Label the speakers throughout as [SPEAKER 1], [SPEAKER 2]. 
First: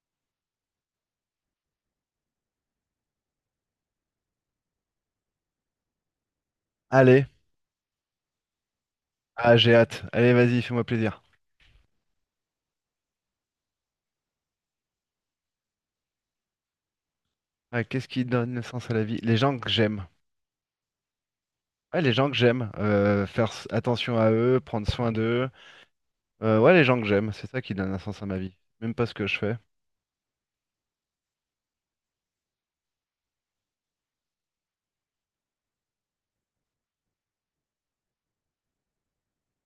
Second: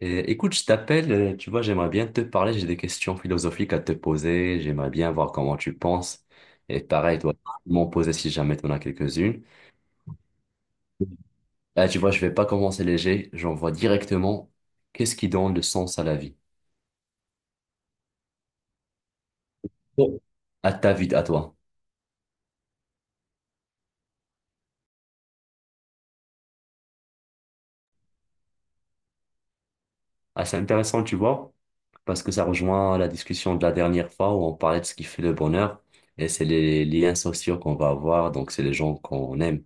[SPEAKER 1] Et écoute, je t'appelle, tu vois, j'aimerais bien te parler, j'ai des questions philosophiques à te poser, j'aimerais bien voir comment tu penses. Et pareil,
[SPEAKER 2] Allez,
[SPEAKER 1] toi, tu peux m'en poser si jamais tu en as quelques-unes.
[SPEAKER 2] ah j'ai hâte. Allez, vas-y, fais-moi plaisir.
[SPEAKER 1] Là, tu vois, je vais pas commencer léger, j'envoie directement qu'est-ce qui donne le sens à la vie,
[SPEAKER 2] Ah, qu'est-ce qui donne sens à la vie? Les gens que j'aime.
[SPEAKER 1] Bon. À ta vie, à toi.
[SPEAKER 2] Ouais, les gens que j'aime. Faire attention à eux, prendre soin d'eux. Ouais, les gens que j'aime, c'est ça qui donne un sens à ma vie. Même pas ce que je fais.
[SPEAKER 1] Ah, c'est intéressant, tu vois, parce que ça rejoint la discussion de la dernière fois où on parlait de ce qui fait le bonheur, et c'est les liens sociaux qu'on va avoir, donc c'est les gens qu'on aime.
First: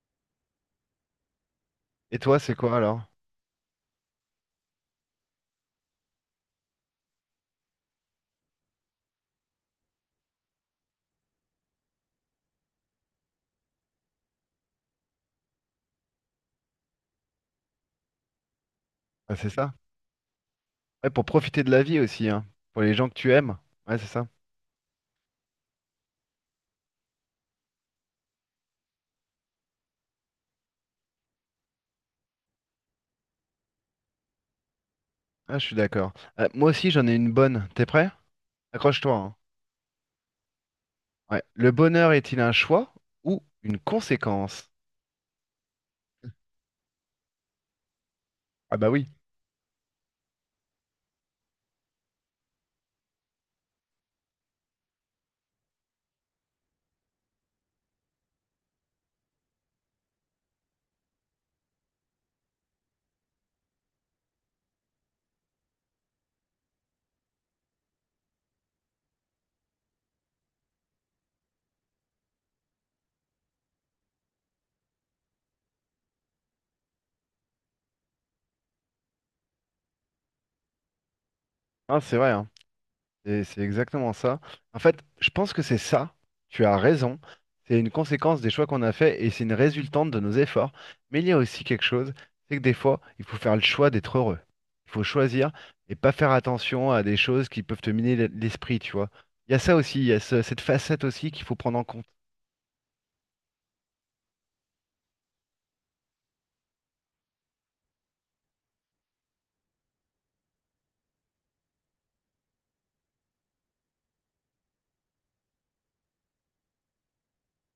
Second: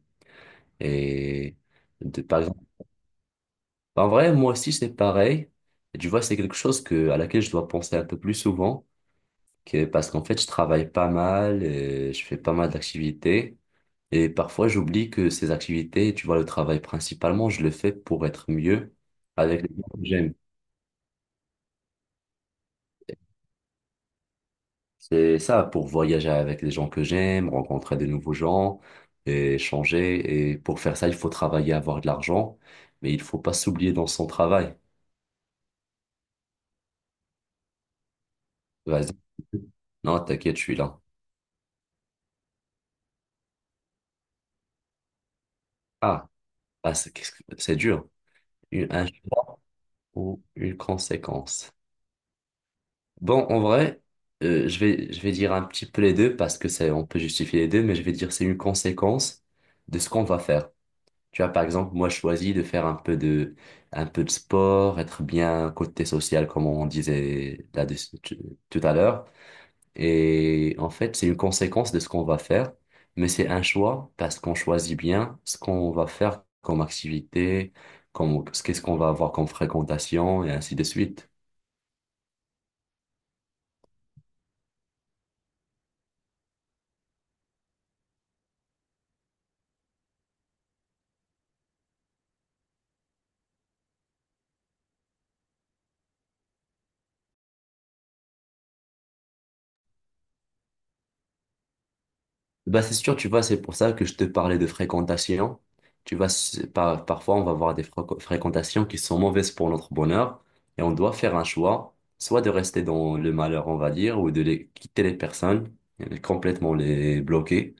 [SPEAKER 1] Et
[SPEAKER 2] Et
[SPEAKER 1] de,
[SPEAKER 2] toi,
[SPEAKER 1] par
[SPEAKER 2] c'est
[SPEAKER 1] exemple,
[SPEAKER 2] quoi alors?
[SPEAKER 1] bah, en vrai, moi aussi, c'est pareil. Et tu vois, c'est quelque chose que, à laquelle je dois penser un peu plus souvent, que, parce qu'en fait, je travaille pas mal, et je fais pas mal d'activités, et parfois, j'oublie que ces activités, tu vois, le travail principalement, je le fais pour être mieux
[SPEAKER 2] Ah, c'est
[SPEAKER 1] avec les
[SPEAKER 2] ça.
[SPEAKER 1] gens que j'aime.
[SPEAKER 2] Ouais, pour profiter de la vie aussi, hein. Pour les gens que tu aimes. Ouais, c'est ça.
[SPEAKER 1] C'est ça, pour voyager avec les gens que j'aime, rencontrer de nouveaux gens, et changer. Et pour faire ça, il faut travailler, avoir de l'argent, mais il faut pas s'oublier dans son travail.
[SPEAKER 2] Ah, je suis d'accord. Moi aussi, j'en ai une bonne. T'es prêt?
[SPEAKER 1] Vas-y.
[SPEAKER 2] Accroche-toi, hein.
[SPEAKER 1] Non, t'inquiète, je suis là.
[SPEAKER 2] Ouais. Le bonheur est-il un choix ou une conséquence?
[SPEAKER 1] Ah. Ah, c'est c'est dur.
[SPEAKER 2] Ah bah
[SPEAKER 1] Une, un-
[SPEAKER 2] oui.
[SPEAKER 1] ou une conséquence. Bon, en vrai, je vais dire un petit peu les deux parce que c'est, on peut justifier les deux, mais je vais dire c'est une conséquence de ce qu'on va faire. Tu vois, par exemple, moi, je choisis de faire un peu de sport, être bien côté social, comme on disait là tout à l'heure. Et en fait, c'est une conséquence de ce qu'on va faire, mais c'est un choix parce qu'on choisit bien ce qu'on va faire comme activité, comme, ce qu'est-ce qu'on va avoir comme fréquentation et ainsi de suite.
[SPEAKER 2] Ah, c'est vrai, hein. Et c'est exactement ça. En fait, je pense que c'est ça. Tu as raison. C'est une conséquence des choix qu'on a faits et c'est une résultante de nos efforts. Mais il y a aussi quelque chose, c'est que des fois, il faut faire le choix d'être heureux. Il faut choisir et pas faire attention à des choses qui peuvent te miner l'esprit, tu vois. Il y a ça aussi, il y a cette facette aussi qu'il faut prendre en compte.
[SPEAKER 1] Bah, c'est sûr, tu vois, c'est pour ça que je te parlais de fréquentation. Tu vois, c'est parfois, on va avoir des fréquentations qui sont mauvaises pour notre bonheur et on doit faire un choix, soit de rester dans le malheur, on va dire, ou de les, quitter les personnes, complètement les bloquer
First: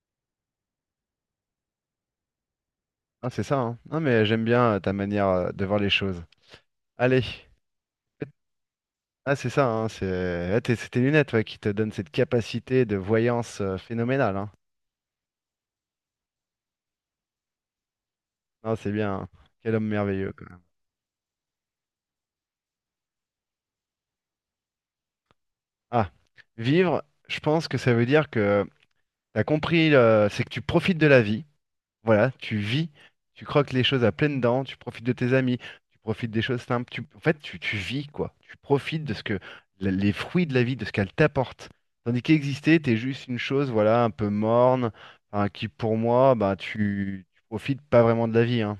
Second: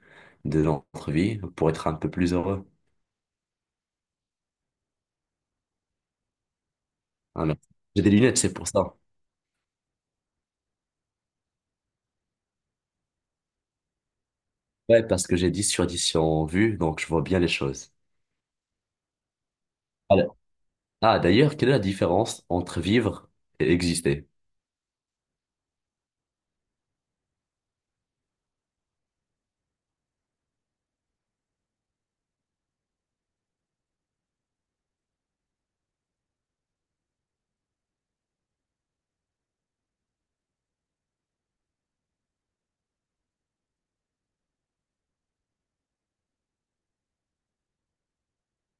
[SPEAKER 1] de notre vie pour être un peu plus heureux.
[SPEAKER 2] Ah, c'est ça, hein. Non, mais j'aime bien ta manière de voir les choses. Allez.
[SPEAKER 1] Ah, non. J'ai des lunettes, c'est pour ça.
[SPEAKER 2] Ah, c'est ça, hein, c'est ah, c'est tes lunettes, ouais, qui te donnent cette capacité de voyance phénoménale, hein.
[SPEAKER 1] Ouais, parce que j'ai 10 sur 10 en vue, donc je vois bien les choses.
[SPEAKER 2] Non, c'est bien, hein. Quel homme merveilleux,
[SPEAKER 1] Alors-
[SPEAKER 2] quand même.
[SPEAKER 1] ah, d'ailleurs, quelle est la différence entre vivre et exister?
[SPEAKER 2] Ah, vivre, je pense que ça veut dire que t'as compris, c'est que tu profites de la vie. Voilà, tu vis, tu croques les choses à pleines dents, tu profites de tes amis, tu profites des choses simples. Tu vis, quoi. Tu profites de ce que, les fruits de la vie, de ce qu'elle t'apporte. Tandis qu'exister, t'es juste une chose, voilà, un peu morne, hein, qui pour moi, bah, tu profites pas vraiment de la vie, hein.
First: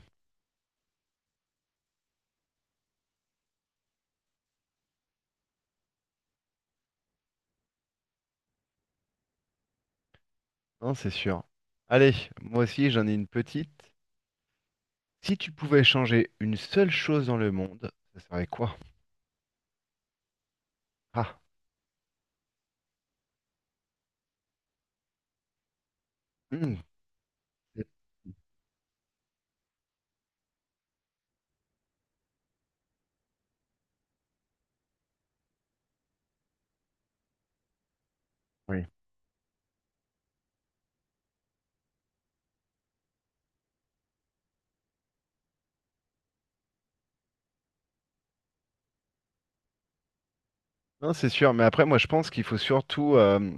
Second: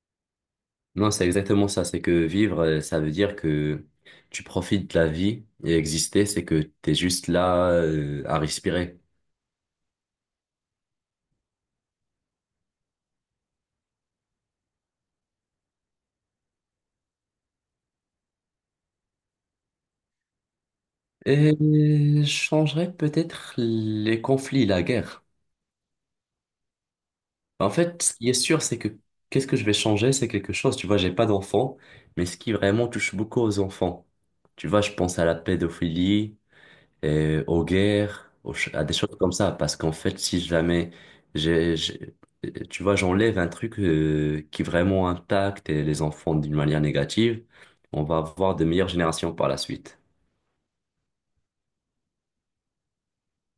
[SPEAKER 1] Non, c'est exactement ça. C'est que vivre, ça veut dire que tu profites de la vie et exister, c'est que t'es juste là, à respirer.
[SPEAKER 2] Non, c'est sûr. Allez, moi aussi, j'en ai une petite. Si tu pouvais changer une seule chose dans le monde, ça serait quoi? Ah,
[SPEAKER 1] Et je changerais peut-être les conflits, la guerre.
[SPEAKER 2] hmm,
[SPEAKER 1] En
[SPEAKER 2] c'est-
[SPEAKER 1] fait, ce qui est sûr, c'est que qu'est-ce que je vais changer, c'est quelque chose. Tu vois, j'ai pas d'enfants, mais ce qui vraiment touche beaucoup aux enfants. Tu vois, je pense à la pédophilie, aux guerres, à
[SPEAKER 2] oui.
[SPEAKER 1] des choses comme ça. Parce qu'en fait, si jamais, j'ai, j'ai- tu vois, j'enlève un truc qui vraiment impacte les enfants d'une manière négative, on va avoir de meilleures générations par la suite.
[SPEAKER 2] Non, c'est sûr, mais après, moi, je pense qu'il faut surtout,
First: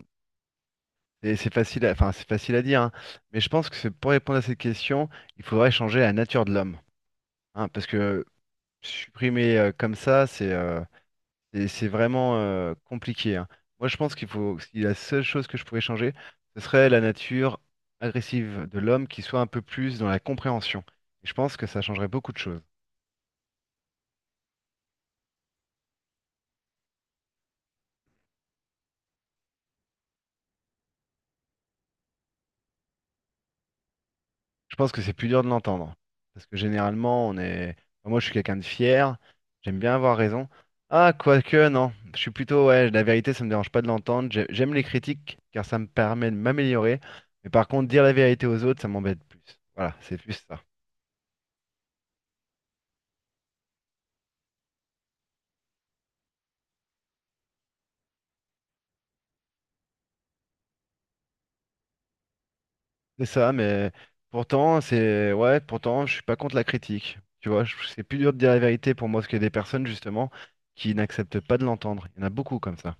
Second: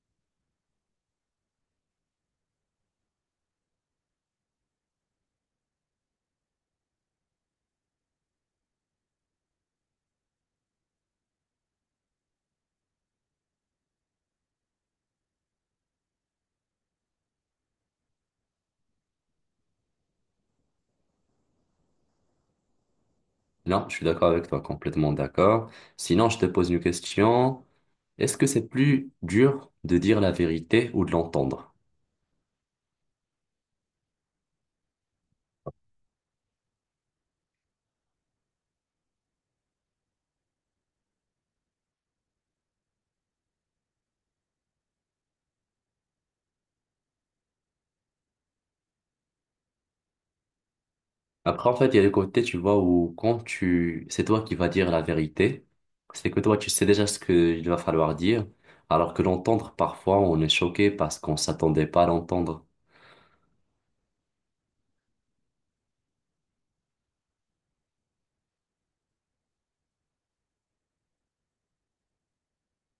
[SPEAKER 2] et c'est facile à, enfin, c'est facile à dire, hein, mais je pense que c'est pour répondre à cette question, il faudrait changer la nature de l'homme, hein, parce que supprimer comme ça, c'est vraiment compliqué, hein. Moi, je pense qu'il faut, si la seule chose que je pourrais changer, ce serait la nature agressive de l'homme qui soit un peu plus dans la compréhension. Et je pense que ça changerait beaucoup de choses.
[SPEAKER 1] Non, je suis d'accord avec toi, complètement d'accord. Sinon, je te pose une question. Est-ce que c'est plus dur de dire la vérité ou de l'entendre?
[SPEAKER 2] Je pense que c'est plus dur de l'entendre. Parce que généralement, on est. Enfin, moi, je suis quelqu'un de fier. J'aime bien avoir raison. Ah, quoique, non. Je suis plutôt. Ouais, la vérité, ça me dérange pas de l'entendre. J'aime les critiques, car ça me permet de m'améliorer. Mais par contre, dire la vérité aux autres, ça m'embête plus. Voilà, c'est plus ça.
[SPEAKER 1] Après, en fait, il y a le côté, tu vois, où quand tu, c'est toi qui vas dire la vérité, c'est que toi, tu sais déjà ce qu'il va falloir dire, alors que l'entendre, parfois, on est choqué parce qu'on s'attendait pas à l'entendre.
[SPEAKER 2] C'est ça, mais pourtant, c'est. Ouais, pourtant, je suis pas contre la critique. Tu vois, c'est plus dur de dire la vérité pour moi, parce qu'il y a des personnes, justement, qui n'acceptent pas de l'entendre. Il y en a beaucoup comme ça.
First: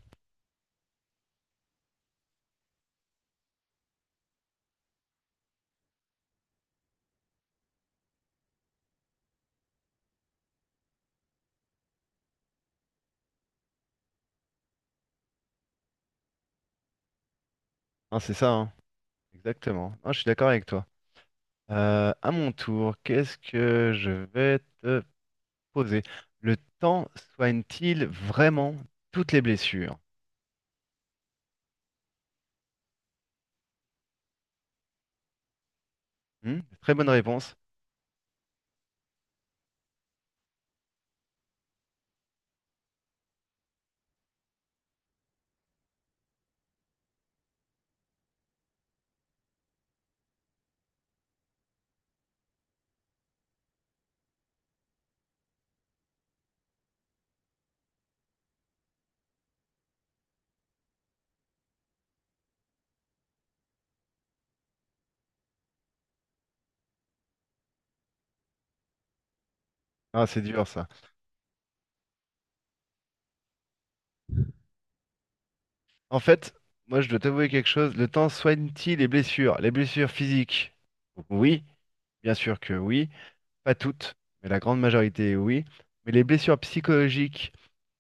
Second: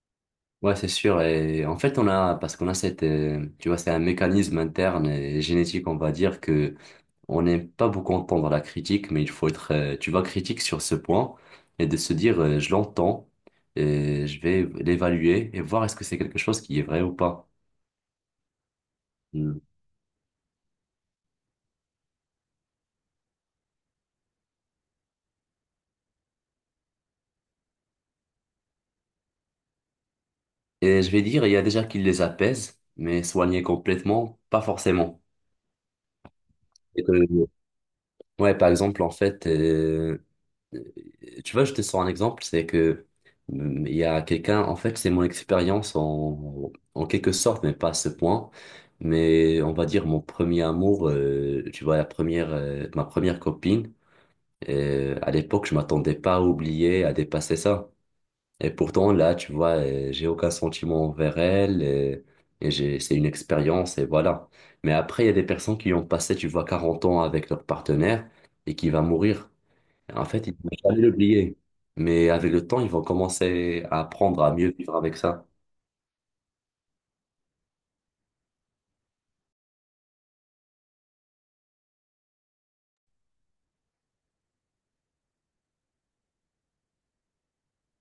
[SPEAKER 1] Ouais, c'est sûr. Et en fait, on a, parce qu'on a cette, tu vois, c'est un mécanisme interne et génétique, on va dire que on n'aime pas beaucoup entendre la critique, mais il faut être, tu vois, critique sur ce point et de se dire, je l'entends et je vais l'évaluer et voir est-ce que c'est quelque chose qui est vrai ou pas.
[SPEAKER 2] Hein, c'est ça, hein. Exactement. Ah, je suis d'accord avec toi. À mon tour, qu'est-ce que je vais te poser? Le temps soigne-t-il vraiment toutes les blessures?
[SPEAKER 1] Et je vais dire, il y a déjà qui les apaisent, mais soigner complètement, pas forcément.
[SPEAKER 2] Hmm, très
[SPEAKER 1] Et
[SPEAKER 2] bonne
[SPEAKER 1] que-
[SPEAKER 2] réponse.
[SPEAKER 1] ouais, par exemple, en fait, euh, tu vois, je te sors un exemple, c'est que il y a quelqu'un, en fait, c'est mon expérience en quelque sorte, mais pas à ce point. Mais on va dire mon premier amour, tu vois, ma première copine, à l'époque, je m'attendais pas à oublier, à dépasser ça. Et pourtant, là, tu vois, j'ai aucun sentiment envers elle. Et j'ai, c'est une expérience et voilà. Mais après, il y a des personnes qui ont passé, tu vois, 40 ans avec leur partenaire et qui va mourir. En
[SPEAKER 2] Ah, c'est
[SPEAKER 1] fait, ils
[SPEAKER 2] dur
[SPEAKER 1] vont
[SPEAKER 2] ça.
[SPEAKER 1] jamais l'oublier. Mais avec le temps, ils vont commencer à apprendre à mieux vivre avec ça.
[SPEAKER 2] En fait, moi je dois t'avouer quelque chose. Le temps soigne-t-il les blessures? Les blessures physiques? Oui, bien sûr que oui. Pas toutes, mais la grande majorité oui. Mais les blessures psychologiques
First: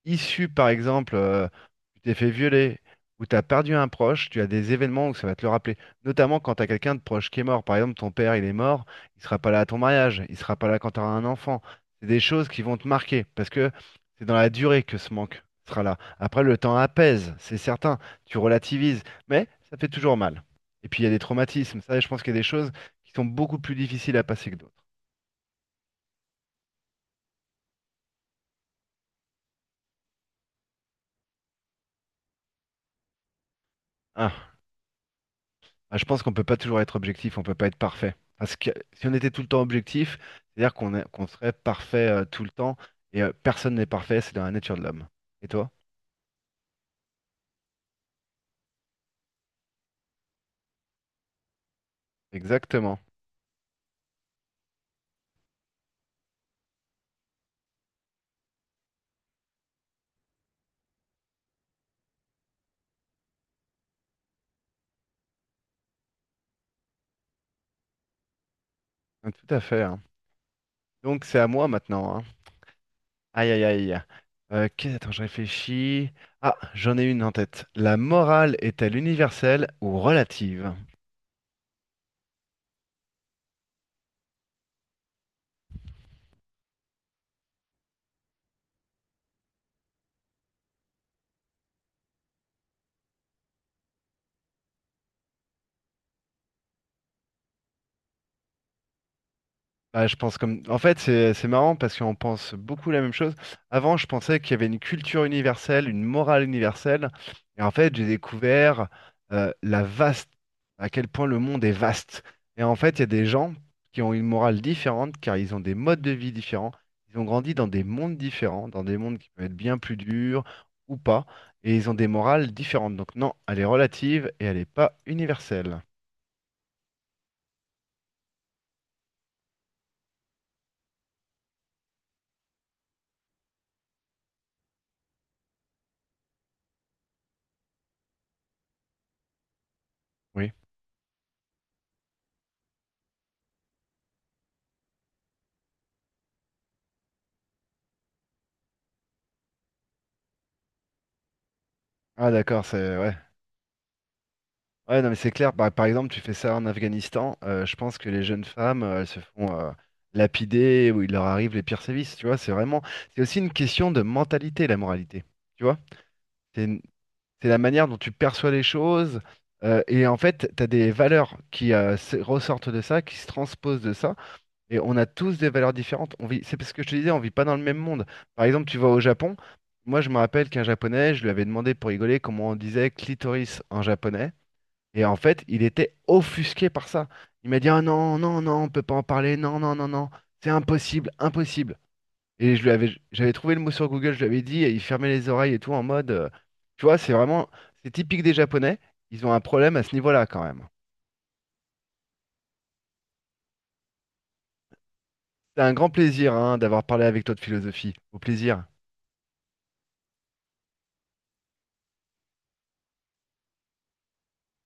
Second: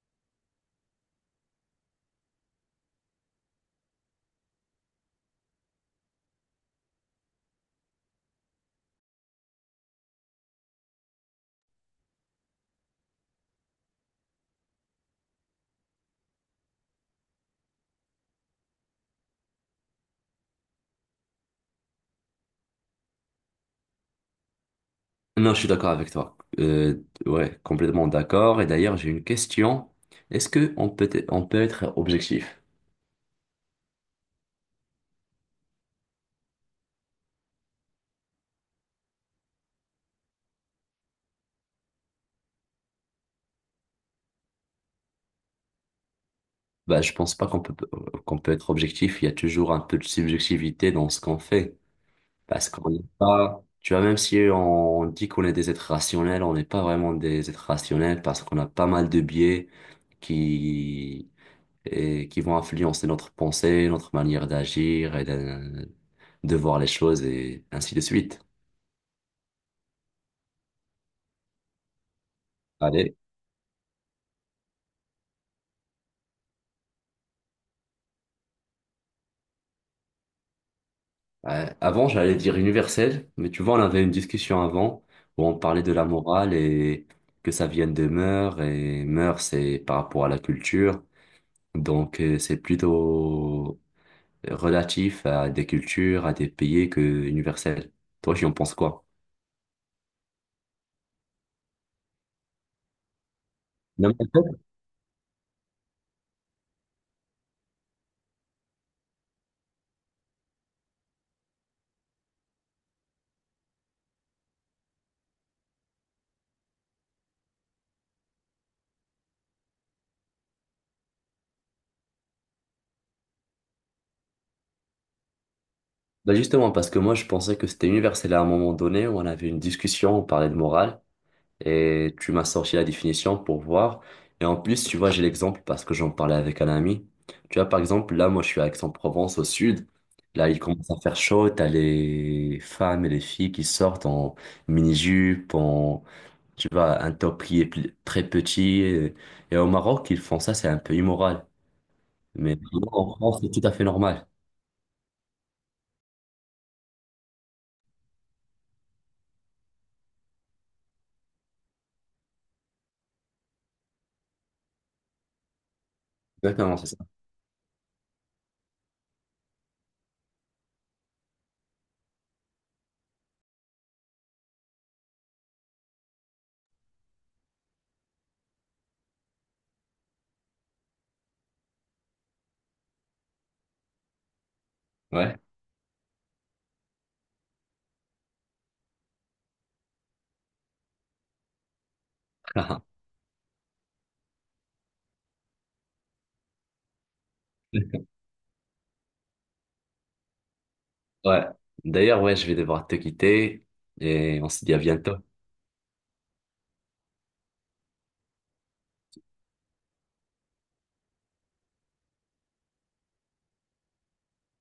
[SPEAKER 2] issu, par exemple, tu t'es fait violer ou tu as perdu un proche, tu as des événements où ça va te le rappeler. Notamment quand tu as quelqu'un de proche qui est mort. Par exemple, ton père, il est mort, il sera pas là à ton mariage, il sera pas là quand tu auras un enfant. C'est des choses qui vont te marquer parce que c'est dans la durée que ce manque sera là. Après, le temps apaise, c'est certain, tu relativises, mais ça fait toujours mal. Et puis, il y a des traumatismes. Ça, je pense qu'il y a des choses qui sont beaucoup plus difficiles à passer que d'autres.
[SPEAKER 1] Non, je suis d'accord avec toi. Ouais, complètement d'accord. Et d'ailleurs, j'ai une question. Est-ce que on peut être objectif?
[SPEAKER 2] Ah. Ah, je pense qu'on peut pas toujours être objectif, on peut pas être parfait. Parce que si on était tout le temps objectif, qu'on serait parfait tout le temps, et personne n'est parfait, c'est dans la nature de l'homme. Et toi?
[SPEAKER 1] Bah, je pense pas qu'on peut, qu'on peut être objectif. Il y a toujours un peu de subjectivité dans ce qu'on fait. Parce qu'on
[SPEAKER 2] Exactement.
[SPEAKER 1] n'est pas, tu vois, même si on, dit qu'on est des êtres rationnels, on n'est pas vraiment des êtres rationnels parce qu'on a pas mal de biais qui, et qui vont influencer notre pensée, notre manière de voir les choses et ainsi de suite.
[SPEAKER 2] Ah, tout à fait, hein. Donc c'est à moi maintenant, hein.
[SPEAKER 1] Allez,
[SPEAKER 2] Aïe aïe aïe. Attends, je réfléchis. Ah, j'en ai une en tête. La morale est-elle universelle ou relative?
[SPEAKER 1] avant j'allais dire universel, mais tu vois, on avait une discussion avant où on parlait de la morale et que ça vienne de mœurs et mœurs c'est par rapport à la culture. Donc c'est plutôt relatif à des cultures, à des pays que universel. Toi, tu en penses quoi?
[SPEAKER 2] Bah, je pense comme. En fait, c'est marrant parce qu'on pense beaucoup la même chose. Avant, je
[SPEAKER 1] Non, mais
[SPEAKER 2] pensais
[SPEAKER 1] en
[SPEAKER 2] qu'il y
[SPEAKER 1] fait,
[SPEAKER 2] avait une culture universelle, une morale universelle. Et en fait, j'ai découvert euh, la vaste, à quel point le monde est vaste. Et en fait, il y a des gens qui ont une morale différente car ils ont des modes de vie différents. Ils ont grandi dans des mondes différents, dans des mondes qui peuvent être bien plus durs ou pas. Et ils ont des morales différentes. Donc, non, elle est relative et elle n'est pas universelle.
[SPEAKER 1] bah justement, parce que moi, je pensais que c'était universel à un moment donné où on avait une discussion, on parlait de morale, et tu m'as sorti la définition pour voir. Et en plus, tu vois, j'ai l'exemple parce que j'en parlais avec un ami. Tu vois, par exemple, là, moi, je suis à Aix-en-Provence, au sud. Là,
[SPEAKER 2] Oui.
[SPEAKER 1] il commence à faire chaud, t'as les femmes et les filles qui sortent en mini-jupe, en tu vas à un top qui est très petit. Et, au Maroc, ils font ça, c'est un peu immoral.
[SPEAKER 2] Ah,
[SPEAKER 1] Mais
[SPEAKER 2] d'accord,
[SPEAKER 1] sinon,
[SPEAKER 2] c'est. Ouais.
[SPEAKER 1] en France, c'est tout à fait normal.
[SPEAKER 2] Ouais, non, mais c'est clair. Par exemple, tu fais ça en Afghanistan, je pense que les jeunes femmes, elles se font lapider ou il leur arrive les pires sévices. Tu vois, c'est vraiment, c'est aussi une question de mentalité, la moralité. Tu vois, c'est
[SPEAKER 1] Exactement,
[SPEAKER 2] une-
[SPEAKER 1] c'est ça.
[SPEAKER 2] c'est la manière dont tu perçois les choses. Et en fait, tu as des valeurs qui ressortent de ça, qui se transposent de ça. Et on a tous des valeurs différentes. On vit, c'est parce que je te disais, on vit pas dans le même monde. Par exemple, tu vas au Japon. Moi, je me rappelle qu'un Japonais, je lui avais demandé pour rigoler comment on disait clitoris en japonais. Et en
[SPEAKER 1] Ouais.
[SPEAKER 2] fait, il était offusqué par ça. Il m'a dit, « Ah non, non, non, on peut pas en parler, non, non, non, non, c'est impossible, impossible. » Et je lui avais, j'avais trouvé le mot sur Google, je lui avais dit, et il fermait les oreilles et tout en mode, tu vois, c'est vraiment, c'est typique des Japonais, ils ont un problème à ce niveau-là quand même.
[SPEAKER 1] Ouais. D'ailleurs, ouais, je vais devoir te quitter. Et on se dit à bientôt.
[SPEAKER 2] C'est un grand plaisir, hein, d'avoir parlé avec toi de philosophie. Au plaisir.